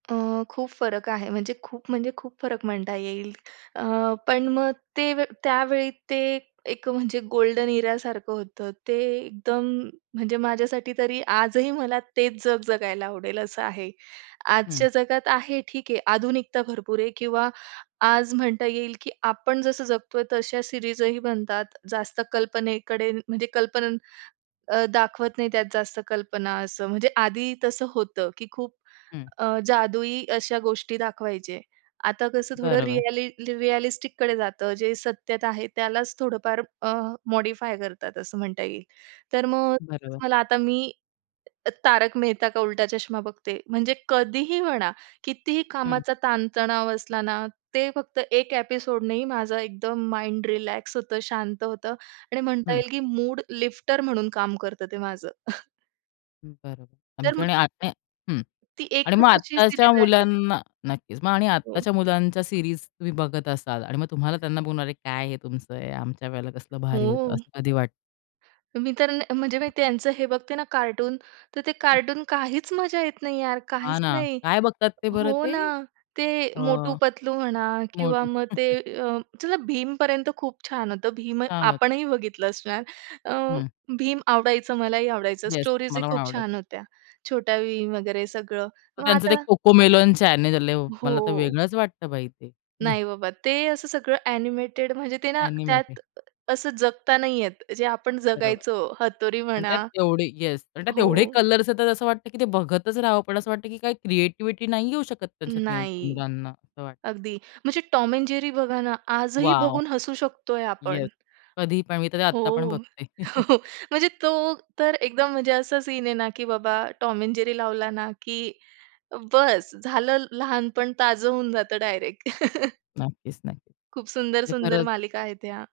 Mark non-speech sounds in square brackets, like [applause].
अ, खूप फरक आहे म्हणजे खूप, म्हणजे खूप फरक म्हणता येईल. अ, पण मग ते त्यावेळी, ते एक म्हणजे गोल्डन इरासारखं होतं. ते एकदम म्हणजे माझ्यासाठी तरी, आजही मला तेच जग जगायला आवडेल असं आहे. हं. आजच्या जगात आहे ठीक आहे आधुनिकता भरपूर आहे, किंवा आज म्हणता येईल, की आपण जसं जगतोय तशा सिरीजही बनतात. जास्त कल्पनेकडे म्हणजे कल्पनेनं अ, दाखवत नाही. त्यात जास्त कल्पना असं म्हणजे आधी तसं होतं, की खूप हं. अ, जादुई अशा गोष्टी दाखवायचे. आता कसं थोडं बरोबर. रिअलि रिअलिस्टिककडे जातं, जे सत्यता आहे त्यालाच थोडंफार अ मॉडिफाय करतात, असं म्हणता येईल. तर मग बरोबर. मला, आता मी 'तारक मेहता का उलटा चष्मा' बघते. म्हणजे कधीही म्हणा, कितीही हं. कामाचा ताणतणाव असला ना, ते फक्त एक एपिसोड नाही माझा एकदम माइंड रिलॅक्स होतं, शांत होतं आणि म्हणता हं. येईल, की मूड लिफ्टर म्हणून काम करतं ते माझं. [chuckles] बरोबर, तर आमचं आणि मग [unintelligible] हं, ती आणि मग एकच अशी आत्ताच्या सीरीज आहे. मुलांना नक्कीच. मग आणि हो. आत्ताच्या मुलांच्या सीरीज तुम्ही बघत असाल आणि मग तुम्हाला त्यांना बोलणार काय, "हे तुमचं, आमच्या वेळेला कसलं भारी होतं," हो. असं कधी वाटतं? मी तर, म्हणजे मी त्यांचं हे बघते ना, कार्टून तर ते कार्टून काहीच मजा येत नाही यार, हां काहीच ना, नाही. काय बघतात ते बरं हो ते? ना, ते अ, 'मोटू-पतलू' म्हणा किंवा मोटू. मग ते [laughs] अ, चला भीमपर्यंत खूप छान होतं. भीम छान होत. आपणही बघितलं असणार. अ, हं. भीम आवडायचं, मलाही आवडायचं. येस स्टोरीज ही मला पण खूप आवडायचं. छान होत्या, छोटा भीम वगैरे सगळं मग त्यांचं ते आता कोको मेलन चॅनेल आहे, मला तर हो. वेगळंच वाटतं बाई ते. नाही बाबा, ते असं सगळं अ‍ॅनिमेटेड म्हणजे ते ना, त्यात अ‍ॅनिमेटेड. असं जगता नाहीये. जे आपण बरोबर. जगायचो, हतोरी आणि त्यात म्हणा तेवढे येस, आणि त्यात एवढे हो. कलर्स येतात, असं वाटतं की ते बघतच राहावं. पण असं वाटतं, की काही क्रिएटिव्हिटी नाही येऊ शकत त्यांच्या नाही. मुलांना, असं वाटतं. अगदी म्हणजे टॉम अ‍ॅण्ड जेरी बघा ना, आजही वॉव! बघून हसू शकतोय आपण. येस, कधी पण मी तर ते आत्ता पण हो, बघते. [chuckles] [chuckles] म्हणजे तो तर एकदम म्हणजे असा सीन आहे ना, की बाबा टॉम अ‍ॅण्ड जेरी लावला ना, की बस झालं, लहानपण ताजं होऊन जातं डायरेक्ट. [chuckles] नक्कीच, नक्कीच! खूप सुंदर, म्हणजे सुंदर खरंच मालिका आहेत ह्या.